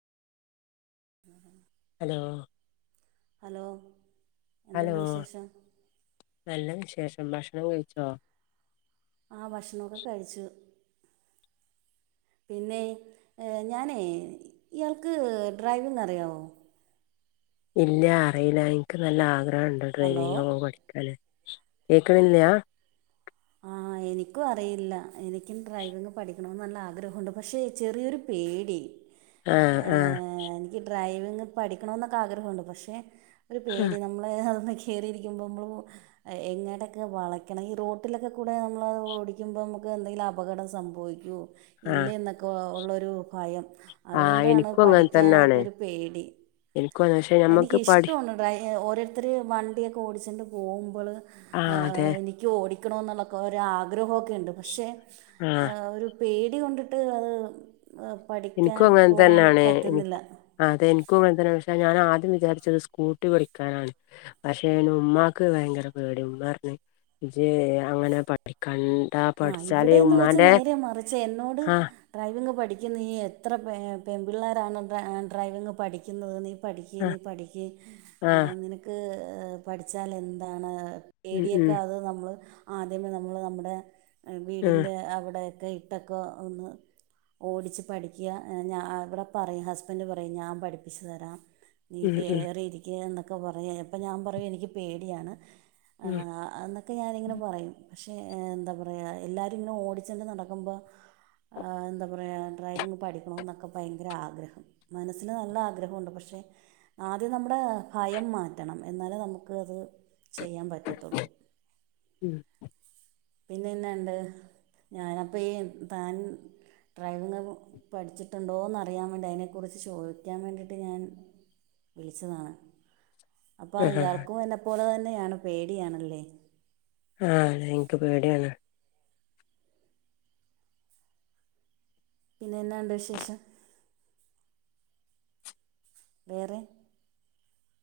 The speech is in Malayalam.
ഉം ഹ ഹലോ ഹലോ എന്തുണ്ട് ഹലോ വിശേഷം നല്ലവിശേഷം ഭക്ഷണം കഴിച്ചോ. ആ ഭക്ഷണമൊക്കെ കഴിച്ചു [inaudible] പിന്നെ ഞാനേ ഇയാൾക്ക് ഡ്രൈവിഗ് അറിയാവോ. ഇല്ല അറിയില്ല എനിക്ക് നല്ല ആഗ്രഹംണ്ട് ഹലോ ഡ്രൈവിംഗ്പോകാൻ പഠിക്കാന്. കേക്കണില്ലയാ. ആഹ് എനിക്കും അറിയില്ല എനിക്കും ഡ്രൈവിങ് പഠിക്കണണംമന്ന് നല്ല ആഗ്രഹമുണ്ട് പക്ഷേ ചെറിയൊരു പേടി. ആഹ് ആഹ പഠിക്കണ എന്നൊക്കെ ആഗ്രഹമുണ്ട് പക്ഷെ ഒരു പേടി നമ്മളെ.. കയറിയിരിക്കുമ്പോ നമ്മൾ എങ്ങനെക്കെ വളക്കണം ഈ റോട്ട.. റോട്ടിലൊക്കെ കൂടെ നമ്മളത് ഓടിക്കുമ്പോൾ നമുക്ക് എന്തെങ്കിലും അപകടം സംഭവിക്കൂ ഇല്ല ആഹ് എന്നൊക്കെ. ഉള്ളൊരു ഭയം ആഹ് അതുകൊണ്ടാണ് എനിക്കും അങ്ങനെ തന്നെയാണ് പഠിക്കാനായിട്ടൊരു പേടി. എനിക്കും അങ്ങനെ. പക്ഷെ എനിക്ക് ഞമ്മക്ക് പഠി ഇഷ്ടമാണ് ഡ്രൈവിംഗ്. ഓരോരുത്തർ വണ്ടിയൊക്കെ ഓടിച്ചിണ്ട് പോകുമ്പോൾ ആഹ് അതെ എനിക്ക് ഓടി. ക്ണ എന്നുള്ളൊെ ഒര് ആഗ്രഹമൊക്കെ ഉണ്ട് പക്ഷെ ആഹ് ഒരു. പേടികൊണ്ടിട്ട് അത്. ആ, എനിക്കും പഠിക്കാൻ അങ്ങനെ പോകാൻ തന്നെയാണ് പറ്റുന്നില്ല എനിക്കുംഅതെ എനിക്കും അങ്ങനെ തന്നെം. ഞാൻ ആദ്യം വിചാരിച്ചത് ഒരു സ്കൂട്ടി പഠിക്കാനാണ് പക്ഷേ അതിന് ഉമ്മാക്ക് ഭയങ്കര പേടി ഉമ്മ പറഞ്ഞു. ജ അങ്ങനെ പഠിക്കാൻ. ആഹ് ഇവിടെന്ന് വെച്ച് നേരെ മറിച്ച് എന്നോട് ആഹ് ഡ്രൈവിംഗ് പഠിക്ക. എത്ര പെൺപിള്ളാരാണ് ഡ്രൈവിംഗ് പഠിക്കുന്നത് നീ. പഠിക്കുക ആഹ് നീ ആഹ് പഠിക്നിനക്ക് പഠിച്ചാൽ എന്താണ്. ഉം ഉം പേടിയൊക്കെ അത് നമ്മൾ ആദ്യമേ നമ്മൾ നമ്മുടെ ആഹ് വീടിന്റെ അവിടെ. ക്കെ ഇട്ടൊക്കെ ഒന്ന് ഓടിച്ചച്ച് പഠിക്കുക ഞ ഇവിടെ പറയും ഹസ്ബൻഡ് പറയും ഞാൻ പഠിപ്പിച്ചു തരാം. നീ ഉം ഉം കയറി ഇരിക്കുക എന്നൊക്കെ പറയാ ഇപ്പം ഞാൻ പറയയും എനിക്ക് പേടിയാണ്. ഉം ആഎന്നൊക്കെ ഞാനിങ്ങനെ പറയും പക്ഷെ എന്താ പറയും പക്ഷേ.. അയാ എല്ലാരും ഇങ്ങനെ ഓടിച്ചണ്ട് നടക്കുമ്പോ. അഎന്താ പറയാം ഡ്രൈവിങ് പഠിക്കണ എന്നൊക്കെ ഭയങ്കര ആഗ്രഹം മനസ്സിന് നല്ല ആഗ്രഹം ഉണ്ട് ആഗ്രഹമുണ്ട് പക്ഷെ. ആദ്യം നമ്മുടെ ഭയം മാറ്റണം എന്നാൽ നമുക്ക് അത്. ചെയ്യാൻ പറ്റത്തുള്ളൂ ഉം പിന്നെന്നണ്ട് ഞാന അപ്പൊ ഈ താൻ ഡ്രൈവിങ് പഠിച്ചിട്ടുണ്ടോന്ന് അറിയാൻ വേണ്ടി അതിനെക്കുറിച്ച് ചോദിക്കാൻ വേണ്ടിയിട്ട് ഞാൻ. വിളിച്ചതാണ് അപ്പൊ ആഹ് ആഹ് ഇയാൾക്കും എന്നെ പോലെ തന്നെയാണ് പേടിയണല്ലേ ആഹ് അതെ ഇൻക്ക് പേട്യാണ് പിന്നെന്നാണ്ട് വിശേഷം? വേറെ